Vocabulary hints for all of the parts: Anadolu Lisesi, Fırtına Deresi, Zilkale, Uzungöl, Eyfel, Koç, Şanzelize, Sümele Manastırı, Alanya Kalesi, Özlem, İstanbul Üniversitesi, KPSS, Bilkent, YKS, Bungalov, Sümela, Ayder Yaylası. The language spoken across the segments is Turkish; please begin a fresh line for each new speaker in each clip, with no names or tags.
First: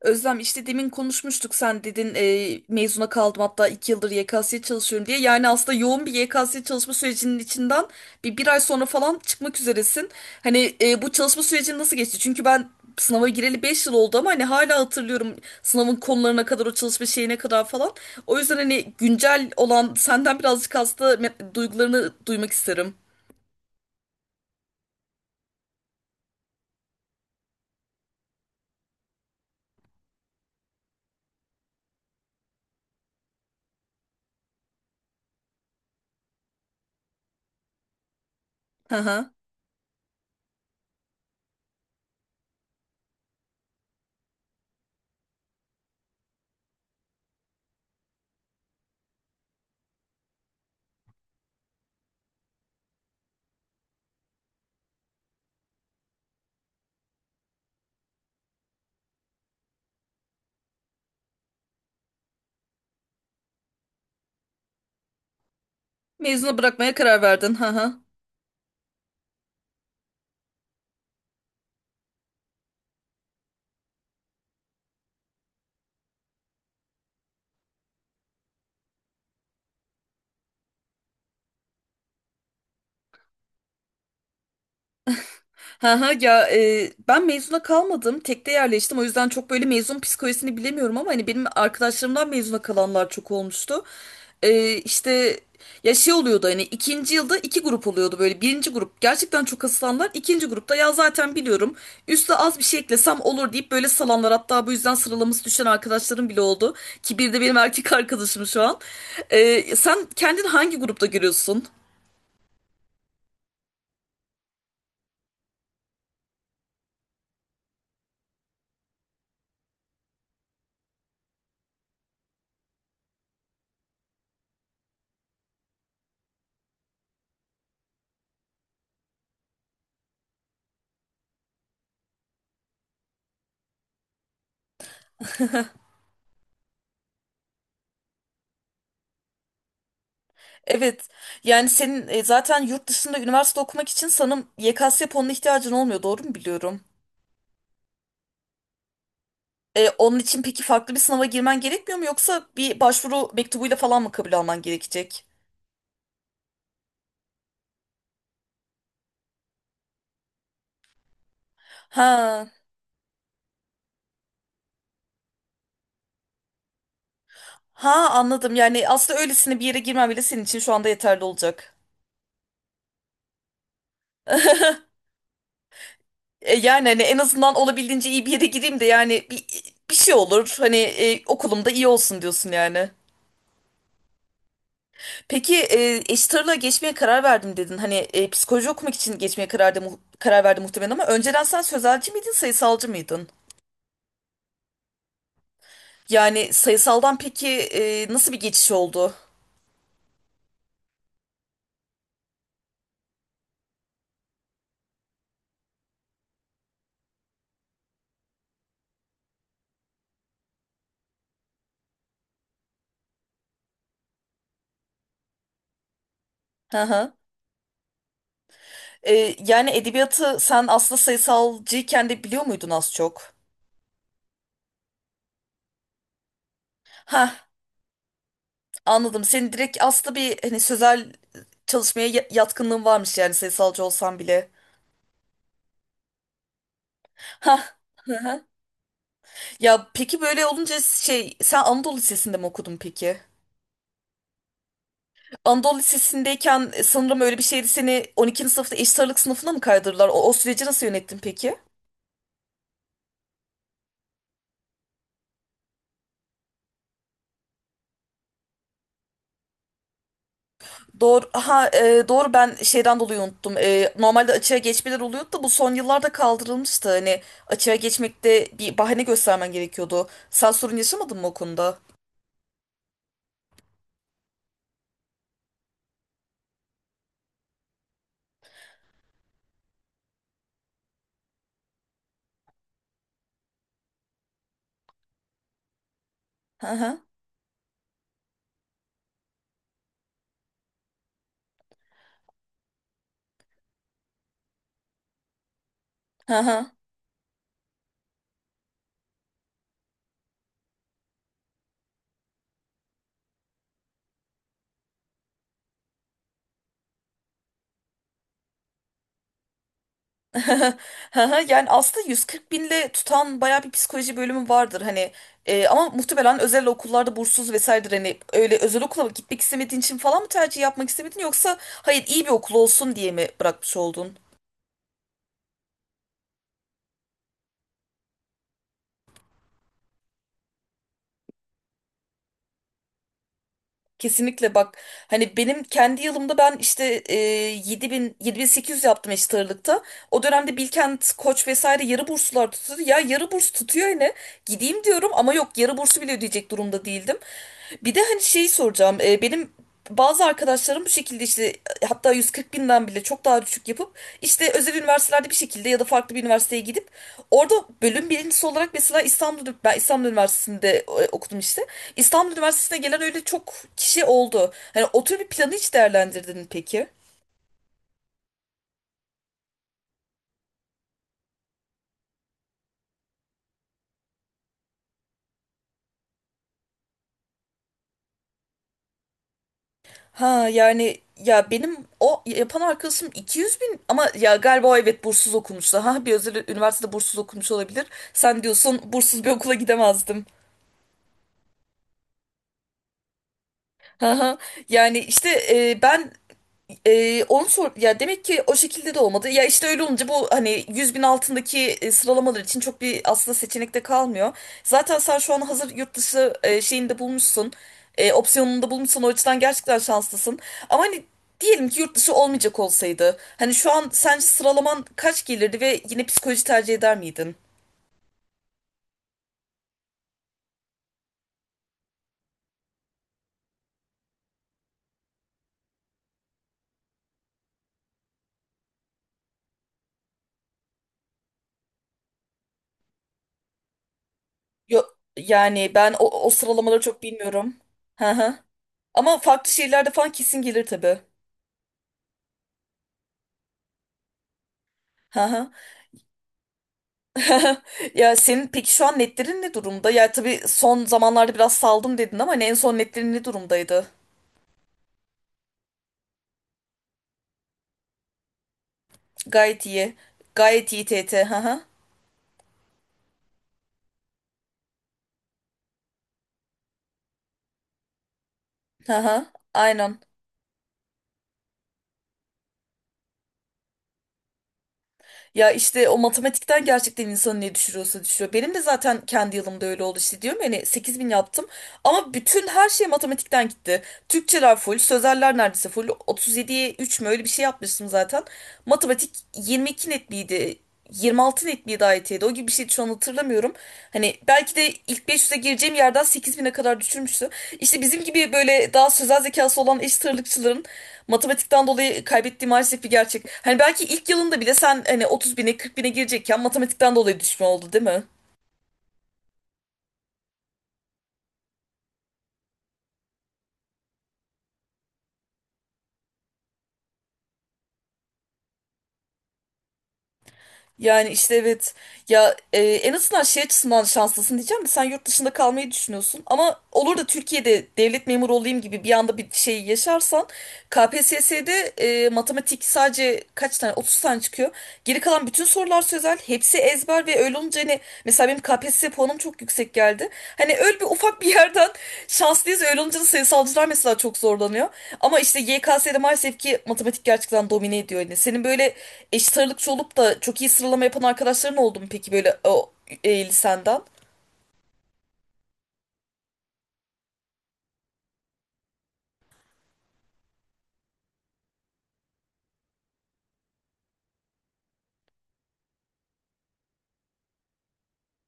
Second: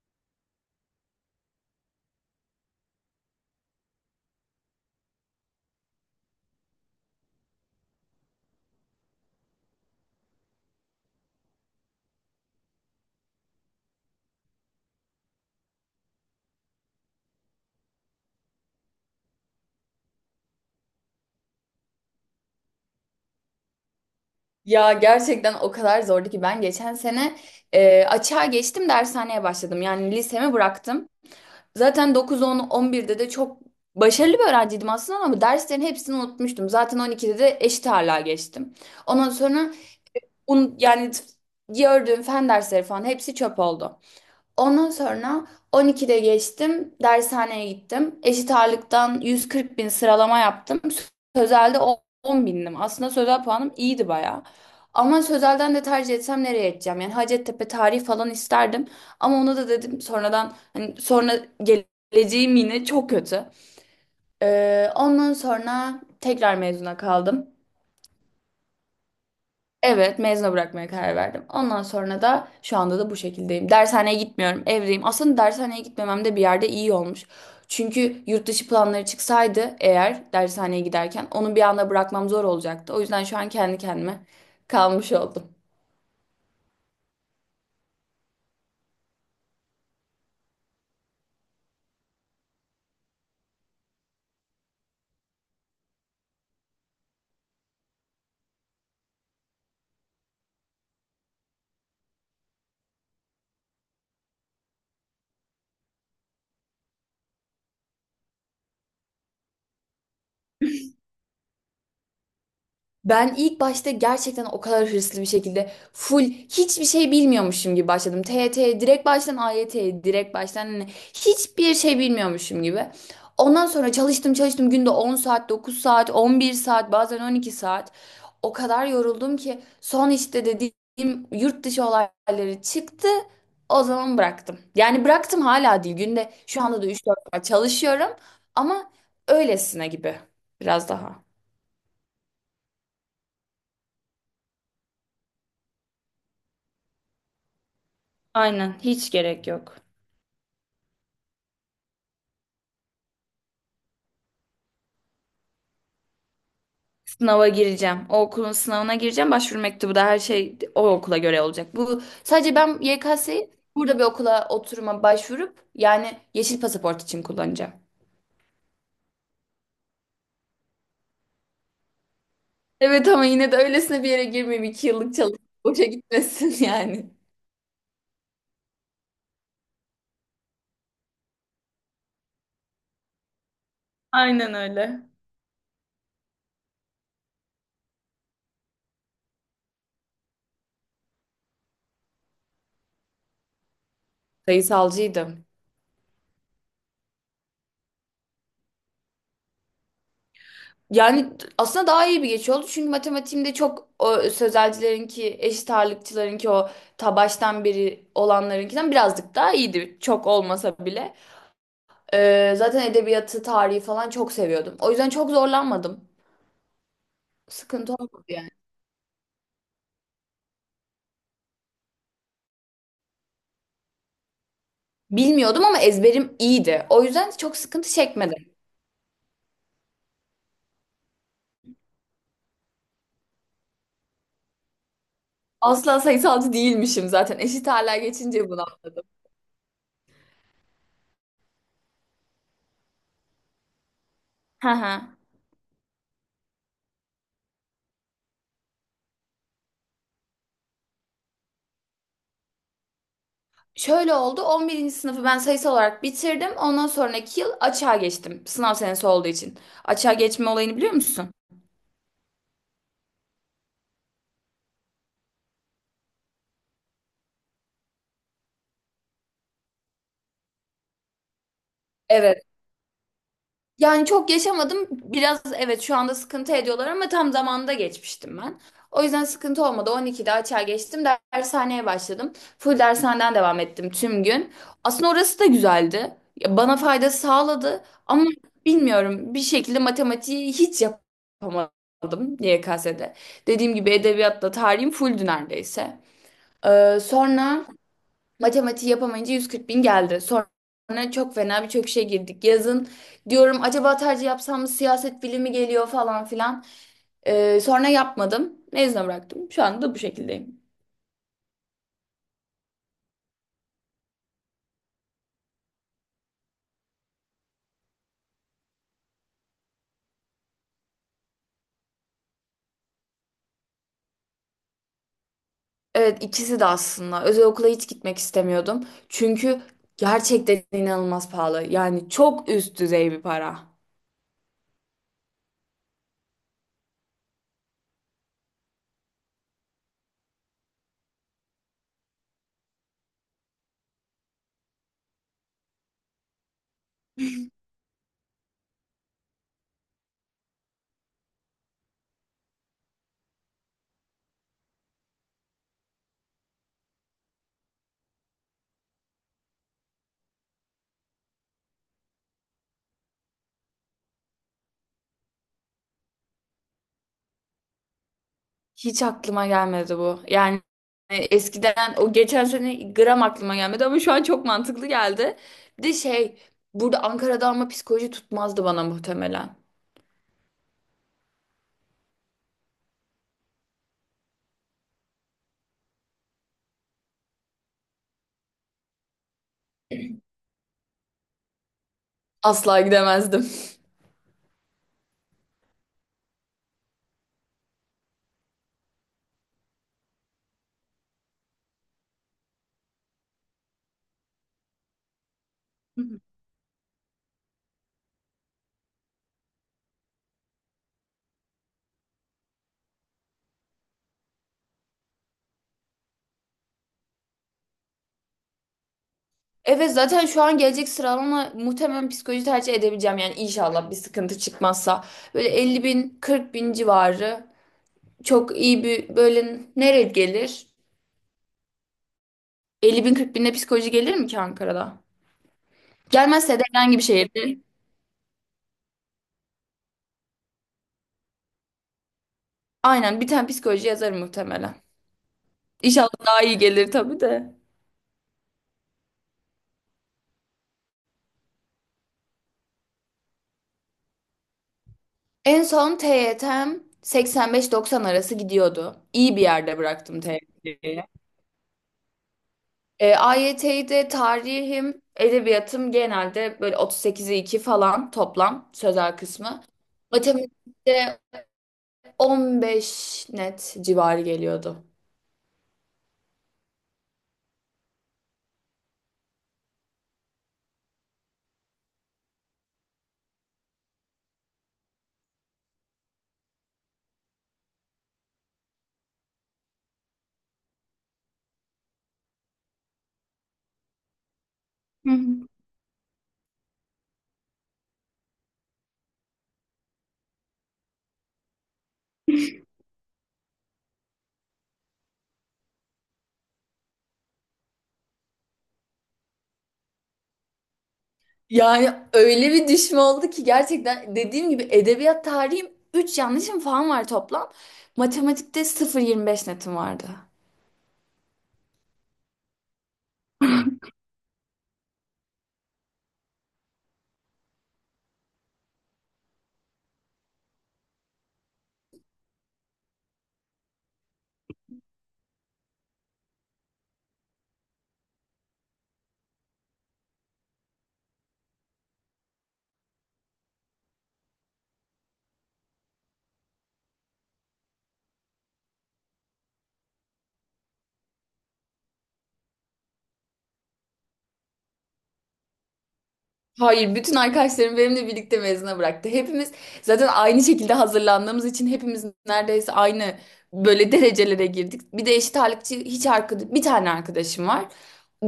Özlem işte demin konuşmuştuk sen dedin mezuna kaldım hatta 2 yıldır YKS'ye çalışıyorum diye. Yani aslında yoğun bir YKS çalışma sürecinin içinden bir ay sonra falan çıkmak üzeresin. Hani bu çalışma süreci nasıl geçti? Çünkü ben sınava gireli 5 yıl oldu ama hani hala hatırlıyorum sınavın konularına kadar o çalışma şeyine kadar falan. O yüzden hani güncel olan senden birazcık duygularını duymak isterim.
Ya gerçekten o kadar zordu ki ben geçen sene açığa geçtim dershaneye başladım. Yani lisemi bıraktım. Zaten 9, 10, 11'de de çok başarılı bir öğrenciydim aslında, ama derslerin hepsini unutmuştum. Zaten 12'de de eşit ağırlığa geçtim.
Hı
Ondan
hı.
sonra yani gördüğüm fen dersleri falan hepsi çöp oldu. Ondan sonra 12'de geçtim, dershaneye gittim. Eşit ağırlıktan 140 bin sıralama yaptım. Sözelde 10 bindim. Aslında sözel puanım iyiydi bayağı. Ama sözelden de tercih etsem nereye edeceğim? Yani Hacettepe tarih falan isterdim. Ama ona da dedim sonradan, hani sonra geleceğim yine çok kötü. Ondan sonra tekrar
Mezuna bırakmaya
mezuna
karar
kaldım.
verdin. Hı hı.
Evet, mezuna bırakmaya karar verdim. Ondan sonra da şu anda da bu şekildeyim. Dershaneye gitmiyorum, evdeyim. Aslında dershaneye gitmemem de bir yerde iyi olmuş. Çünkü yurt dışı planları çıksaydı, eğer dershaneye giderken onu bir anda bırakmam zor olacaktı. O yüzden şu an kendi kendime kalmış oldum.
Ha ha, ya, ben mezuna kalmadım. Tekte yerleştim. O yüzden çok böyle mezun psikolojisini bilemiyorum ama hani benim arkadaşlarımdan mezuna kalanlar çok olmuştu. İşte ya şey oluyordu hani ikinci yılda iki grup oluyordu böyle. Birinci grup gerçekten çok asılanlar. İkinci grupta ya zaten biliyorum. Üste az bir şey eklesem olur deyip böyle salanlar. Hatta bu yüzden sıralaması düşen arkadaşlarım bile oldu. Ki bir de benim erkek arkadaşım şu an. Sen kendini hangi grupta görüyorsun?
Ben ilk başta gerçekten o kadar hırslı bir şekilde, full hiçbir şey bilmiyormuşum gibi başladım. TYT'ye direkt baştan, AYT'ye direkt baştan, hani hiçbir şey bilmiyormuşum gibi. Ondan sonra çalıştım çalıştım, günde 10 saat, 9 saat, 11 saat, bazen 12 saat. O kadar yoruldum ki son işte dediğim yurt dışı olayları çıktı. O zaman bıraktım. Yani bıraktım hala değil. Günde şu anda da üç dört saat çalışıyorum ama öylesine gibi, biraz
Evet.
daha.
Yani senin zaten yurt dışında üniversite okumak için sanırım YKS puanına ihtiyacın olmuyor. Doğru mu biliyorum?
Aynen, hiç gerek yok.
Onun için peki farklı bir sınava girmen gerekmiyor mu yoksa bir başvuru mektubuyla falan mı kabul alman gerekecek?
Sınava gireceğim. O okulun sınavına gireceğim. Başvuru mektubu da her şey o okula göre olacak. Bu
Ha.
sadece ben YKS'yi burada bir okula oturuma başvurup yani yeşil pasaport için kullanacağım.
Ha, anladım. Yani aslında öylesine bir yere girmem bile senin için şu anda yeterli olacak.
Evet, ama yine de öylesine bir yere girmeyeyim. İki yıllık çalışıp boşa gitmesin
Yani hani
yani.
en azından olabildiğince iyi bir yere gireyim de yani bir şey olur. Hani okulumda iyi olsun diyorsun yani.
Aynen öyle.
Peki eşit ağırlığa geçmeye karar verdim dedin. Hani psikoloji okumak için geçmeye karar verdi muhtemelen ama önceden sen sözelci miydin, sayısalcı mıydın?
Sayısalcıydım.
Yani sayısaldan peki nasıl bir geçiş oldu?
Yani aslında daha iyi bir geçiş oldu. Çünkü matematiğimde çok, o sözelcilerinki, eşit ağırlıkçılarınki o ta baştan beri olanlarınkinden birazcık daha iyiydi. Çok olmasa bile. Zaten edebiyatı, tarihi falan çok seviyordum. O yüzden çok zorlanmadım.
Hı hı.
Sıkıntı olmadı yani.
Yani edebiyatı sen aslında sayısalcıyken de biliyor muydun az çok?
Bilmiyordum ama ezberim iyiydi. O yüzden
Ha,
çok sıkıntı çekmedim.
anladım. Senin direkt aslında bir hani sözel çalışmaya yatkınlığın varmış yani sayısalcı olsan bile.
Asla sayısalcı değilmişim zaten. Eşit
Ha.
ağırlığa
Hı hı.
geçince bunu anladım.
Ya peki böyle olunca şey sen Anadolu Lisesi'nde mi okudun peki?
Hı hı.
Anadolu Lisesi'ndeyken sanırım öyle bir şeydi seni 12. sınıfta eşit ağırlık sınıfına mı kaydırdılar? O süreci nasıl yönettin peki?
Şöyle oldu. On birinci sınıfı ben sayısal olarak bitirdim. Ondan sonraki yıl açığa geçtim. Sınav senesi olduğu için. Açığa geçme olayını biliyor
Doğru,
musun?
ha, doğru ben şeyden dolayı unuttum. Normalde açığa geçmeler oluyordu da bu son yıllarda kaldırılmıştı. Hani açığa geçmekte bir bahane göstermen gerekiyordu. Sen sorun yaşamadın mı o konuda?
Evet. Yani çok yaşamadım. Biraz, evet şu anda sıkıntı ediyorlar ama tam zamanında geçmiştim ben. O yüzden sıkıntı olmadı. 12'de açığa geçtim. Dershaneye başladım. Full dershaneden devam ettim tüm gün. Aslında orası da güzeldi. Ya,
Hı
bana
hı.
fayda sağladı ama bilmiyorum, bir şekilde matematiği hiç yapamadım YKS'de. Dediğim gibi edebiyatla tarihim fulldü neredeyse.
Hı hı.
Sonra Matematiği yapamayınca 140 bin geldi. Sonra çok fena birçok şey girdik. Yazın diyorum, acaba tercih yapsam mı, siyaset bilimi geliyor falan filan. Sonra yapmadım. Mezuna bıraktım. Şu anda da bu şekildeyim.
Haha, yani aslında 140 binle tutan bayağı bir psikoloji bölümü vardır hani. Ama muhtemelen özel okullarda bursuz vesairedir hani öyle özel okula mı gitmek istemediğin için falan mı tercih yapmak istemedin yoksa hayır iyi bir okul olsun diye mi bırakmış oldun?
Evet, ikisi de aslında. Özel okula hiç gitmek istemiyordum. Çünkü gerçekten inanılmaz pahalı. Yani çok üst düzey bir para.
Kesinlikle bak hani benim kendi yılımda ben işte 7000 7800 yaptım eşit ağırlıkta. O dönemde Bilkent, Koç vesaire yarı burslar tutuyordu. Ya yarı burs tutuyor yine. Gideyim diyorum ama yok yarı bursu bile ödeyecek durumda değildim. Bir de hani şeyi soracağım. Benim bazı arkadaşlarım bu şekilde işte hatta 140 binden bile çok daha düşük yapıp işte özel üniversitelerde bir şekilde ya da farklı bir üniversiteye gidip orada bölüm birincisi olarak mesela İstanbul, ben İstanbul Üniversitesi'nde okudum işte. İstanbul Üniversitesi'ne gelen öyle çok kişi oldu. Hani o tür bir planı hiç değerlendirdin mi peki?
Hiç aklıma gelmedi bu. Yani eskiden, o geçen sene gram aklıma gelmedi ama şu an çok mantıklı geldi. Bir de şey, burada Ankara'da, ama psikoloji tutmazdı bana muhtemelen.
Ha yani ya benim o yapan arkadaşım 200 bin ama ya galiba o evet bursuz okumuştu. Ha bir özel üniversitede bursuz okumuş olabilir. Sen diyorsun bursuz bir okula gidemezdim.
Asla gidemezdim.
Haha. Yani işte ben onu sor ya demek ki o şekilde de olmadı. Ya işte öyle olunca bu hani 100 bin altındaki sıralamalar için çok bir aslında seçenek de kalmıyor. Zaten sen şu an hazır yurt dışı şeyini de bulmuşsun. Opsiyonunu da bulmuşsun. O açıdan gerçekten şanslısın. Ama hani diyelim ki yurt dışı olmayacak olsaydı. Hani şu an sence sıralaman kaç gelirdi ve yine psikoloji tercih eder miydin?
Evet, zaten şu an gelecek sıralama muhtemelen psikoloji tercih edebileceğim. Yani inşallah bir sıkıntı çıkmazsa. Böyle 50 bin 40 bin civarı, çok iyi bir, böyle nereye gelir? 50 bin 40 binde psikoloji gelir mi ki
Yo,
Ankara'da?
yani ben o
Gelmezse de
sıralamaları
herhangi
çok
bir
bilmiyorum.
şehirde.
Hı hı. Ama farklı şehirlerde falan kesin gelir tabii.
Aynen, bir tane psikoloji yazarım muhtemelen.
Hı hı.
İnşallah daha iyi gelir tabii de.
Ya senin peki şu an netlerin ne durumda? Ya tabii son zamanlarda biraz saldım dedin ama hani en son netlerin ne durumdaydı?
En son TYT'm 85-90 arası gidiyordu. İyi bir
Gayet
yerde
iyi.
bıraktım
Gayet iyi
TYT'yi.
TT. Hı hı.
AYT'yi de, tarihim, edebiyatım, genelde böyle 38'e 2 falan toplam
Hı
sözel
hı.
kısmı.
Aynen.
Matematikte 15 net civarı geliyordu.
Ya işte o matematikten gerçekten insanı ne düşürüyorsa düşürüyor. Benim de zaten kendi yılımda öyle oldu işte diyorum yani 8 bin yaptım ama bütün her şey matematikten gitti. Türkçeler full, sözeller neredeyse full. 37'ye 3 mü öyle bir şey yapmıştım zaten. Matematik 22 net miydi? 26 net miydi IT'de? O gibi bir şeydi şu an hatırlamıyorum. Hani belki de ilk
Hı
500'e
hı.
gireceğim yerden 8000'e kadar düşürmüştü. İşte bizim gibi böyle daha sözel zekası olan eşit ağırlıkçıların matematikten dolayı kaybettiği maalesef bir gerçek. Hani belki ilk yılında bile sen hani 30 bine 40 bine girecekken matematikten dolayı düşme oldu değil mi?
Yani öyle bir düşme oldu ki gerçekten, dediğim gibi edebiyat tarihim 3 yanlışım falan var toplam. Matematikte 0,25 netim vardı.
Yani işte evet, en azından şey açısından şanslısın diyeceğim de sen yurt dışında kalmayı düşünüyorsun ama olur da Türkiye'de devlet memuru olayım gibi bir anda bir şey yaşarsan KPSS'de matematik sadece kaç tane 30 tane çıkıyor. Geri kalan bütün sorular sözel hepsi ezber ve olunca hani mesela benim KPSS puanım çok yüksek geldi. Hani öyle bir ufak bir yerden şanslıyız. Öyle olunca da sayısalcılar mesela çok zorlanıyor. Ama işte YKS'de maalesef ki matematik gerçekten domine ediyor. Yani senin böyle eşit ağırlıkçı olup da çok iyi sıralama yapan arkadaşların oldu mu peki böyle o lisenden?
Hayır, bütün arkadaşlarım benimle birlikte mezuna bıraktı. Hepimiz zaten aynı şekilde hazırlandığımız için hepimiz neredeyse aynı böyle derecelere girdik. Bir de eşit ağırlıkçı hiç arkadaş, bir tane arkadaşım var.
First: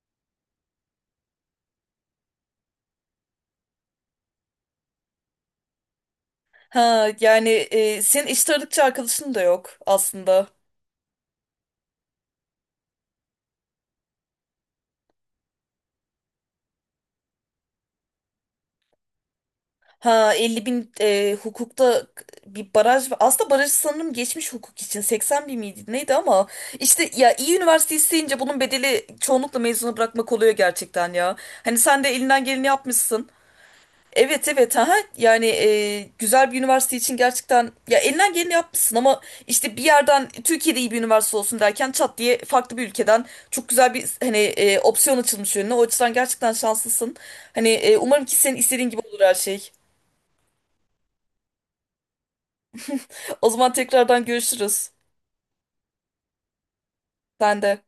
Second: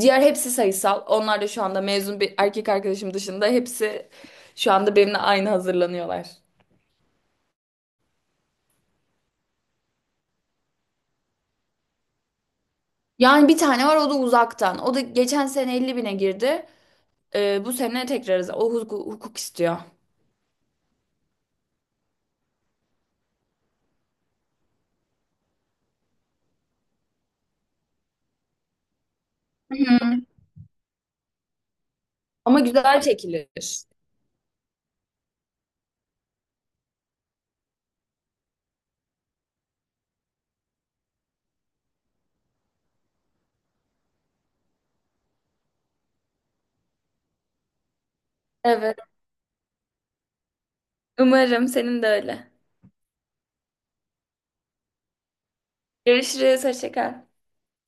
Diğer hepsi sayısal. Onlar da şu anda, mezun bir erkek arkadaşım dışında, hepsi şu anda benimle aynı hazırlanıyorlar.
Ha yani senin eşit ağırlıkçı arkadaşın da yok aslında.
Yani bir tane var, o da uzaktan. O da geçen sene 50 bine girdi. Bu sene tekrar o hukuk, hukuk istiyor.
Ha 50 bin, hukukta bir baraj var. Aslında barajı sanırım geçmiş hukuk için 80 bin miydi neydi ama işte ya iyi üniversite isteyince bunun bedeli çoğunlukla
Hı
mezunu
hı.
bırakmak oluyor gerçekten ya. Hani sen de elinden
Ama
geleni
güzel
yapmışsın.
çekilir.
Evet evet, ha, yani güzel bir üniversite için gerçekten ya elinden geleni yapmışsın ama işte bir yerden Türkiye'de iyi bir üniversite olsun derken çat diye farklı bir ülkeden çok güzel bir hani opsiyon açılmış önüne. O açıdan gerçekten şanslısın. Hani umarım ki senin istediğin
Evet.
gibi olur her şey.
Umarım senin de öyle.
O zaman tekrardan görüşürüz.
Görüşürüz. Hoşça kal.
Sen de.